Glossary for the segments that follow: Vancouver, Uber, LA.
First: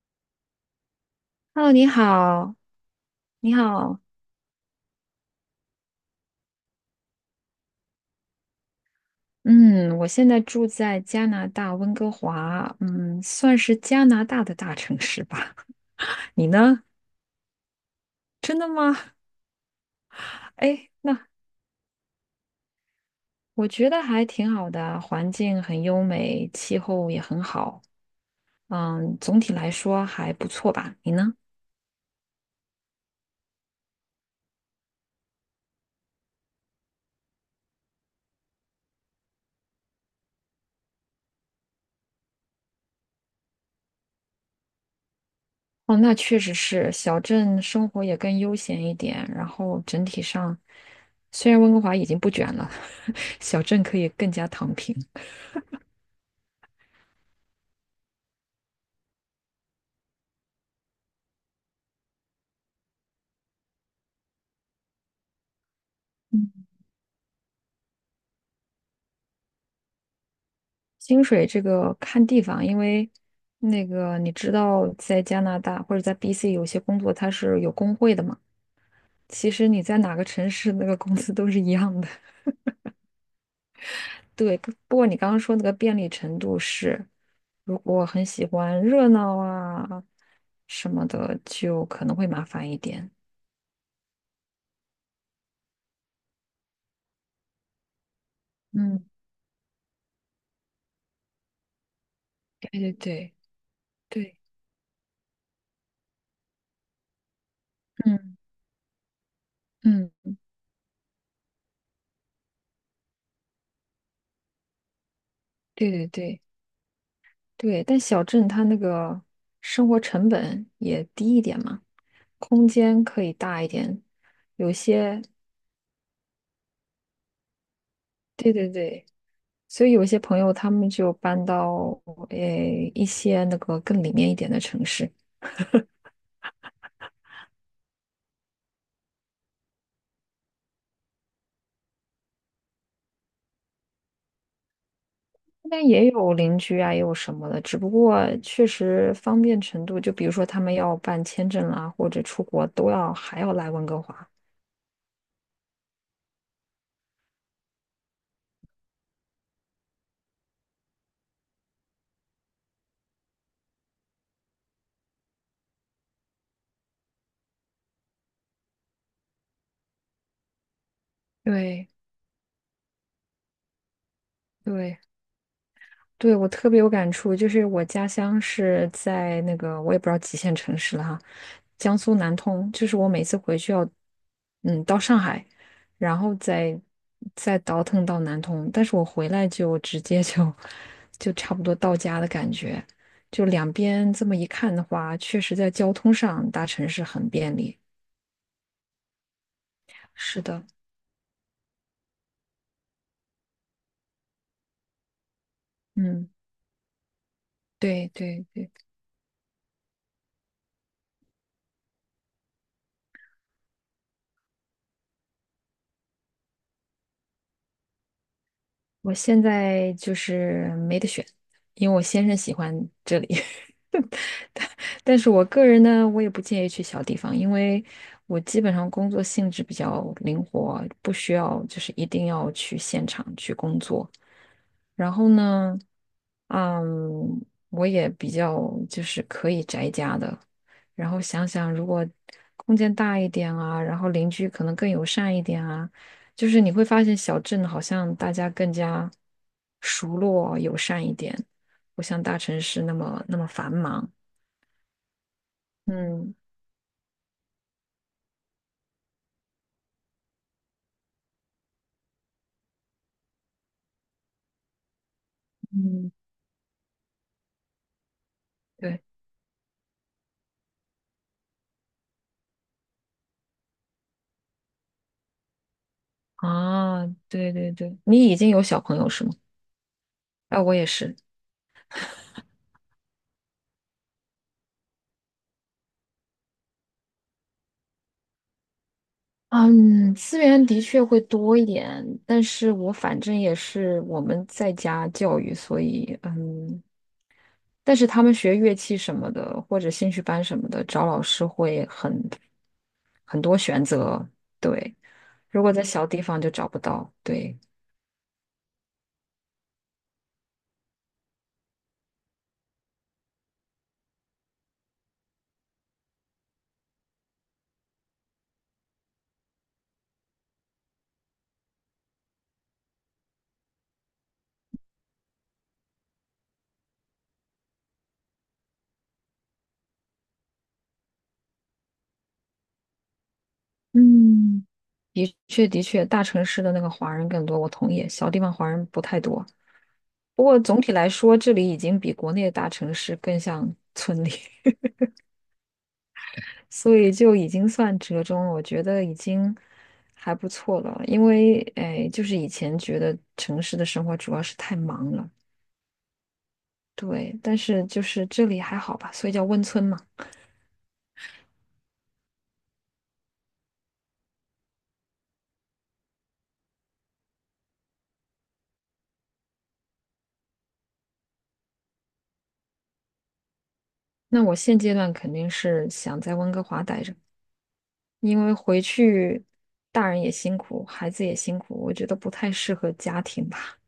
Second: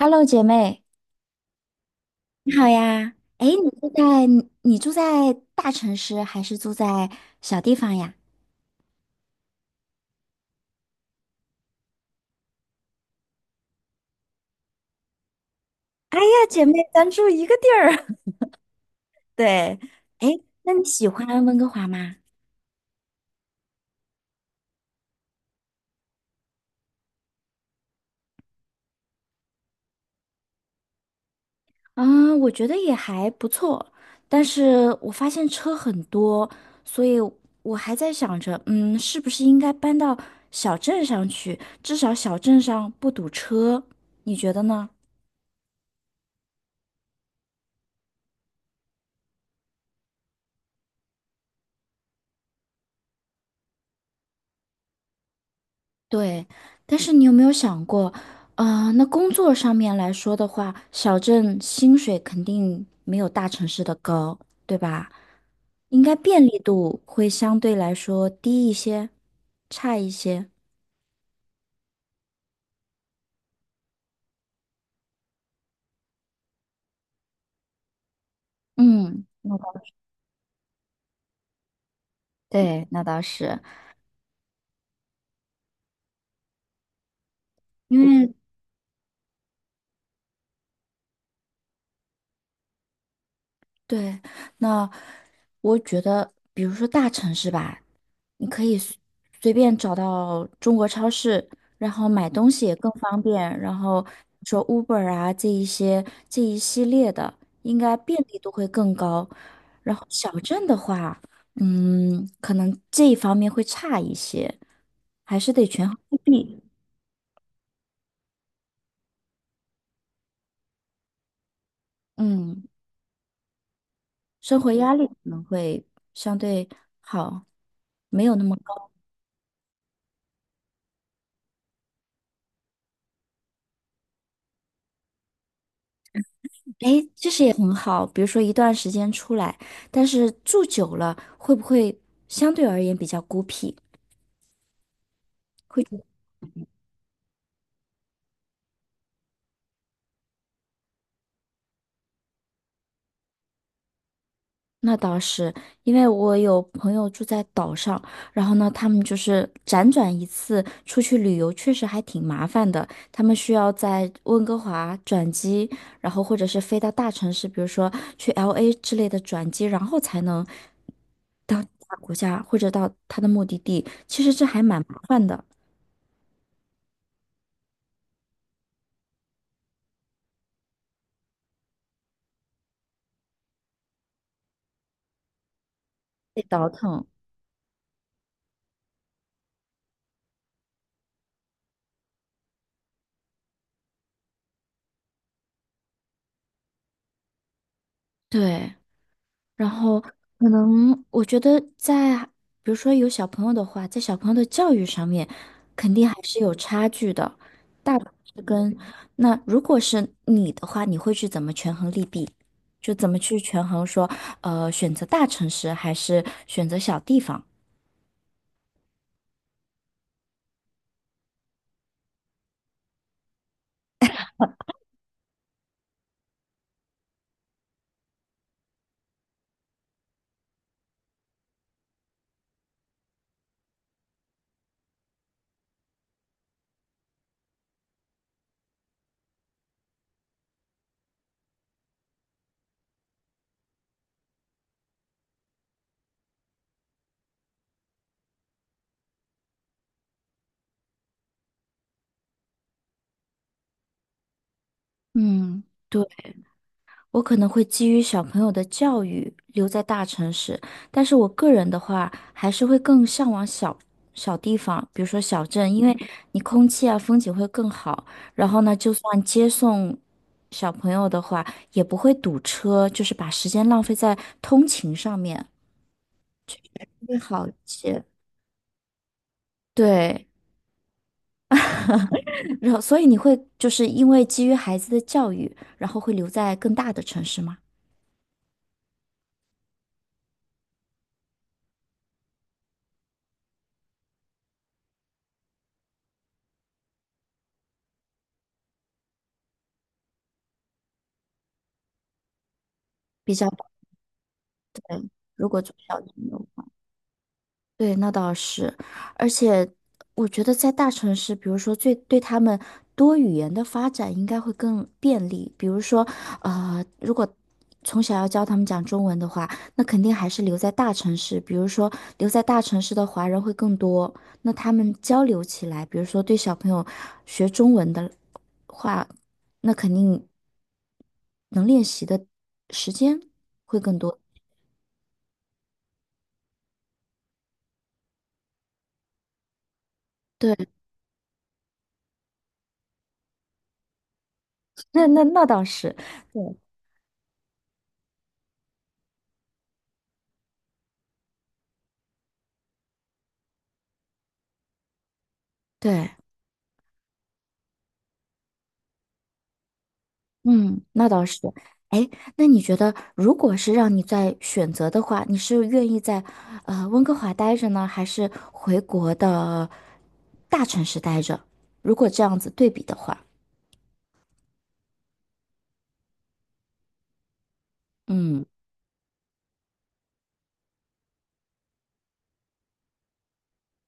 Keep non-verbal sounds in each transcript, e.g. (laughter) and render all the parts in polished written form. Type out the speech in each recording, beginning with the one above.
Hello，姐妹，Hello，你你好，好呀。哎，你你住好，在你住在大城市还是住在小地方呀？嗯，我现在住在加拿大温哥华，算是加拿大的大城市吧。哎 (laughs) 呀，你姐妹，呢？咱住一个地儿。真的吗？(laughs) 对。哎，那你哎，喜那欢温哥华吗？我觉得还挺好的，环境很优美，气候也很好，总体来说还不错吧。你呢？嗯，我觉得也还不错，但是我发现车很多，所以我还在想着，是不是应该搬到小镇上去？至少小镇上不堵车，你觉得呢？哦，那确实是，小镇生活也更悠闲一点，然后整体上，虽然温哥华已经不卷了，(laughs) 小镇可以更加躺平。对，但是你有没有想过，那工作上面来说的话，小镇薪水肯定没有大城市的高，对吧？应该便利度会相对来说低一些，差一些。薪水这个看地方，因为那个你知道，在加拿大或者在 BC 有些工作它是有工会的嘛。嗯，其实你在哪个城市，那个工资都是一样的。那倒是。(laughs) 对，不过你刚刚说那个便利程度是，如因果很为喜欢热闹啊什么的，就可能会麻烦一点。对，那我觉得，比如说大城市吧。你可以随嗯，随便找到中国超市，然后买东西对也更对方对便。然后对，说 Uber 啊，这一些这一系列的，应该便嗯利度会更高。然后嗯，小镇的话，可能这一方面会差一些，还是得权对衡对利对。弊。对，但小镇它那个生活成本也低一点嘛，嗯，空间可以大一点。生活有压力可些，能会相对好，没有那对么对高。对，所以有些朋友他们就搬到诶一些那个更里面一点的城市，哎，其实也很好。比如说一段时间出来，但是住久了会不会相对而言比较孤僻？那会边觉得也有邻居啊，也有什么的，只不过确实方便程度，就比如说他们要办签证啦，或者出国都要还要来温哥华。那倒是，因为我有朋友住在岛上，然后呢，他们就是辗转一次出去旅游，确实还挺麻烦的。他们需要在温哥华转机，然后或者是飞到大城市，比如说去 LA 之类的转机，然后才能到其对他国家或者到他的目的地。其实这还蛮麻对。烦的，对，我特别有感触，就是我家乡是在那个我也不知道几线城市了哈，江苏南通，就是我每次回去要，嗯，到上海，然后得倒再腾。再倒腾到南通，但是我回来就直接就 (laughs) 就差不多到家的感觉，就两边这么一看的话，确实在交通上大城市很便利。对，然后是可的，能我觉得在，比如说有小朋友的话，在小朋友的教育上面，肯定还嗯，是有差距的。大部对分是对对，跟，那如果是你的话，你会去怎么权衡利弊？就怎么去权衡说，选择大城市还是选择小地方？我现在就是没得选，因为我先生喜欢这里。但是我个人呢，我也不建议去小地方，因为我基本上工作性质比较灵活，不需要就是一定要去现场去工作。然后呢，嗯，我也比较就是可以宅家的。然后想想，如果空间大一点啊，然后邻居可能更友善一点啊，就是你会发现小镇好像大家更加熟络友善一点，不像大城市那么繁忙。嗯，对。嗯。我可能会基于小朋友的教育留在大城市，但是我个人的话，还是会更向往小地方，比如说小镇，因为嗯。你空气啊、风景会更好。然后呢，就对算接送小朋友的话，也不会堵车，就是把时间浪费在通勤上面啊，会好一对对对，些。你已经有小朋友是吗？对，哎，我也是。然后所以你会就是因为基于孩子的教育，然后会留在更大的城市吗？嗯，资源的确会多一点，但是我反正也是我们在家教育，所以但是他们学乐器什么的，或者兴趣班什么的，找老师会很比很较，多选择。对，如果如果做在小小镇地的方就话。找不到。对，对，那倒是，而且我觉得在大城市，比如说最对他们多语言的发展应该会更便利。比如说，如果从小要教他们讲中文的话，那肯定还是留在大城市。比如说，留在大城市的华人会更多，那他们交流起来，比如说对小朋友学中文的话，那肯定能练习的时间会更多。嗯，的确的确，大城市的那个华人更多，我同意，小地方华人不太多。不对，过总体来说，这里已经比国内的大城市更像村里，(laughs) 那倒是。对。所以就已经算折中了。我觉得已经还不错了，因为哎，就是以前觉得城市的生活主要是太忙了，对，对。但是就是这里还好吧，所以叫温村嘛。嗯，那倒是。哎，那你觉得，如果是让你再选择的话，你是愿意在温哥华待着呢，还是回国的大城市待着？如果这样子对比的话，那我现阶段肯定是想在温哥华待着，嗯，因为回去大人也辛苦，孩子也辛苦，我觉得不太适合家庭吧，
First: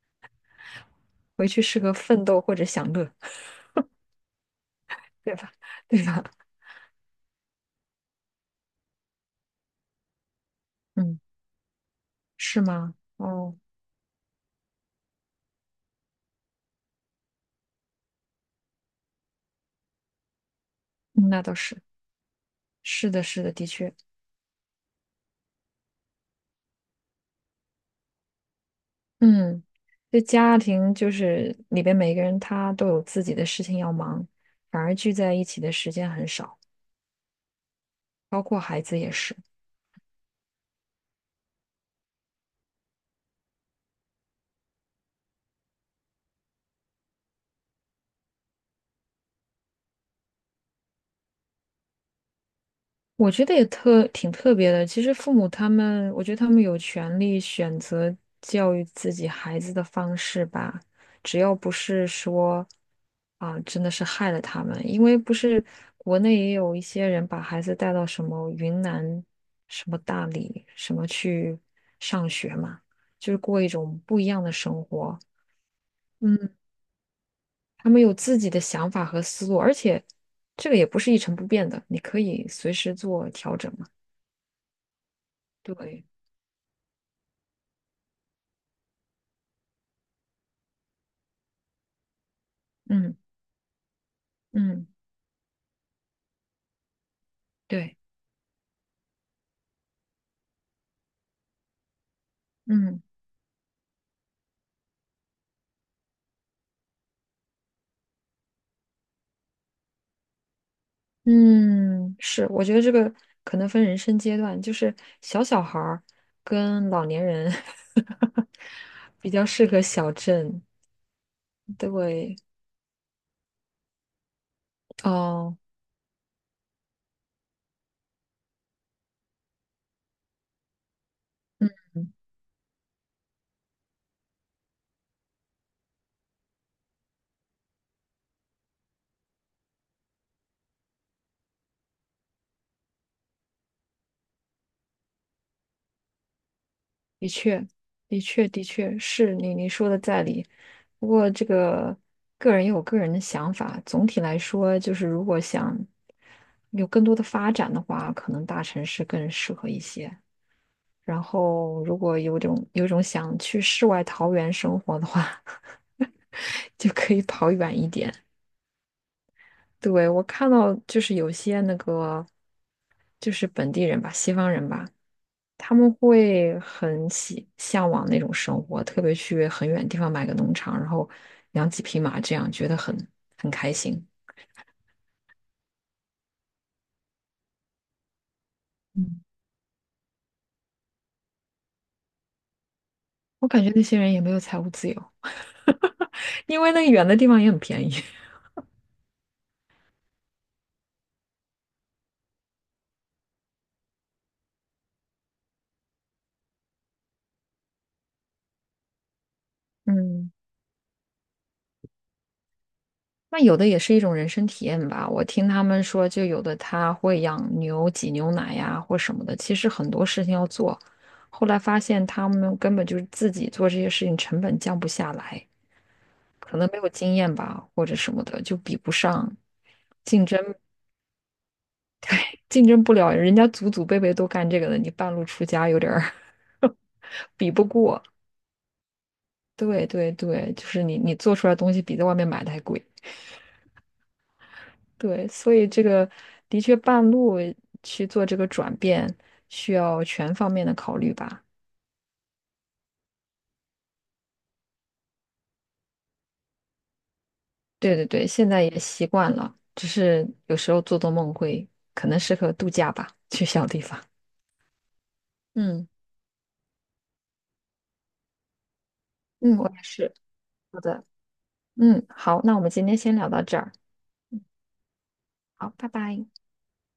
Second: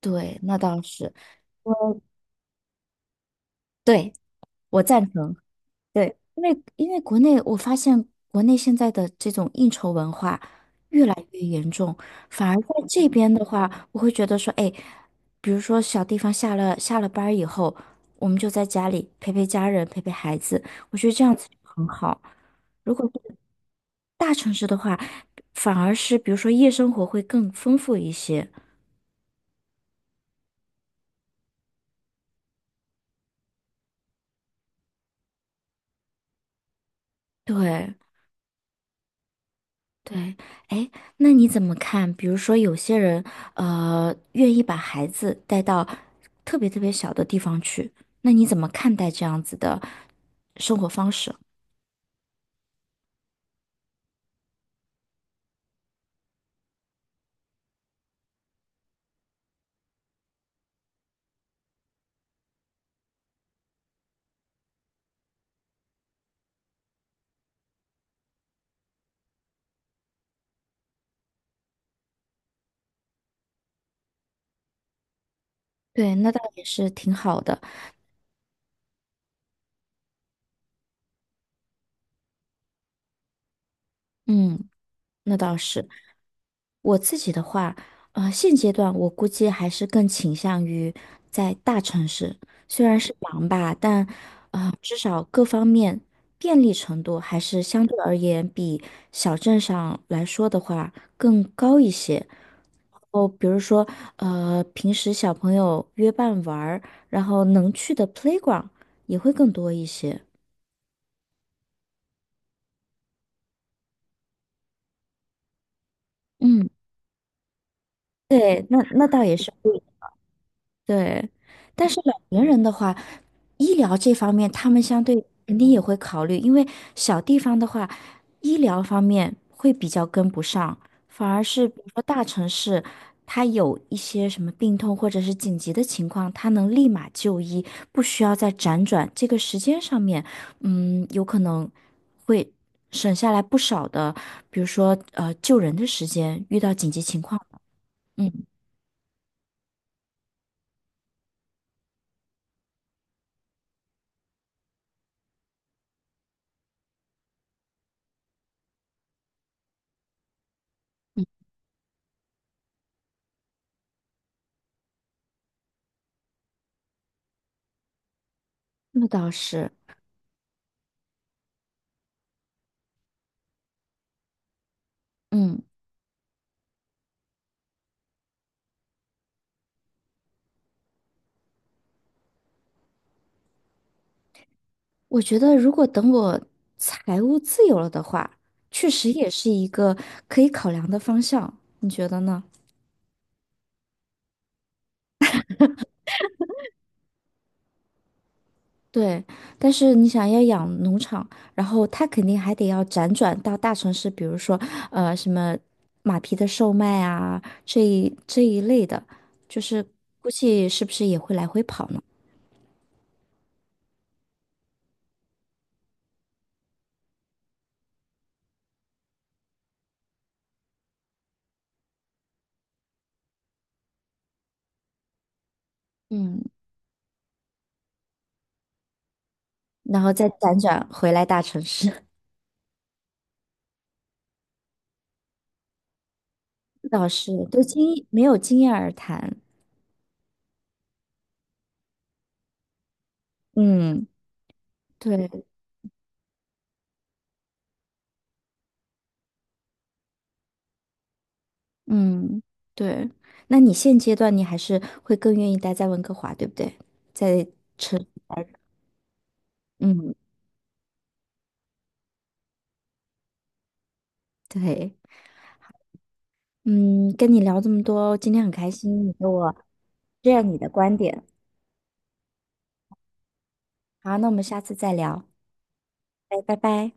对，那倒是，回去适合奋斗或者享乐，对，我 (laughs) 赞对成。吧？(laughs) 对对，吧？因为国内我发现国内现在的这种应酬文化越来嗯。越严重，反而是在吗？这边的哦，话，我会觉得说，哎，比如说小地方下了班儿以后，我们就在家里陪陪家人，陪陪孩子，我觉得这嗯样那子倒是，很好。如果是的，是是的，的确，大城市的话，反而是比如说夜生活会更丰富一些。嗯，这家庭就是里边每个人他都有自己的事情要忙，反而聚在一起的时间很少，对，包括孩子也是。对。哎，那你怎么看？比如说，有些人愿意把孩子带到特别特别小的地方去，那你怎么看待这样子的生活方式？我觉得也特挺特别的。其实父母他们，我觉得他们有权利选择教育自己孩子的方式吧，只要不是说啊，真的是害了他们。因为不是国内也有一些人把孩子带到什么云南、什么大理、什么去上学嘛，就是过一种不一样的生活。对，那倒嗯，也是挺好的。他们有自己的想法和思路，而且这个也不是一成不变的，你可以随时做调整嘛。嗯，那倒是。对。我自己的话，现阶段我估计还是更倾向于在大城市，虽然是嗯忙吧，但嗯，至少各方面便利程度还是相对，对而言比小镇上来说的话更高一些。嗯哦，比如说，平时小朋友约伴玩儿然后能去的 playground 也会更多一些。嗯，是，我觉得这个可能分人生阶段，就是小小孩儿嗯，跟老年人 (laughs) 对，那那倒比也较是。适合小镇。对，但是老对，年人的话，医疗这方面他们相对肯哦，定也会考虑，因为小地方的话，医疗方面会比较跟不上，反而是嗯，比如说大城市，他有一些什么病痛或者是紧急的情况，他能立马就医，不需要再辗转，这个时间上面，有可能会省下来不少的，比如说救人的时间，遇到紧急情的况，确，的嗯，确，的确是你说的在理。不过这个个人也有个人的想法，总体来说，就是如果想有更多的发展的话，可能大城市更适合一些。然后如果有种想去世外桃源生活的话，(laughs) 就可以跑远一点。那倒是，对，我看到就是有些那个就是本地人吧，西方人吧，嗯。他们会很喜向往那种生活，特别去很远地方买个农场，然后养几匹马，这样觉得很开心。我觉得，如果等我财务自由了的话，确实嗯，也是一个可以考量的方向，你觉得呢？我感觉那些人也没有财务自由，(laughs) 因为那个远的地方也很便宜。对，但是你想要养农场，然后他肯定还得要辗转到大城市，比如说什么马匹的售卖啊，这一类的，就是 (laughs) 估嗯。计是不是也会来回跑呢？那有的也是一种人生体验吧。我听他们说，就有的他会养牛挤牛奶呀，或什么的。其实很多事情要做，后来发现他们根本就是自己做这些事情，成本降不下来，嗯，可能没有经验吧，或者什么的，就比不上，然后竞再争辗转回来大城市，竞争不了。人家祖祖辈辈都干这个的，你半路出家有点儿 (laughs) 倒 (laughs) 是比对不过。没有经验而谈。对对对，就是你做出来的东西比在外面买的还贵。嗯，对，对。所以这个的确半路去做这个转变，需要全方面的考虑吧。嗯，对。那你现阶段你还是会更愿意待在温哥华，对不对？在对城，对对，现在也习惯了，只嗯，是有时候做做梦会，可能适合度假吧，去小地方。对，嗯嗯，跟你聊这么多，今天很开心，你给我嗯，我也是。这样你的好观的，点。嗯，好，那我们今天先聊到这儿，好，那我们下次再聊，好，拜拜。拜拜拜。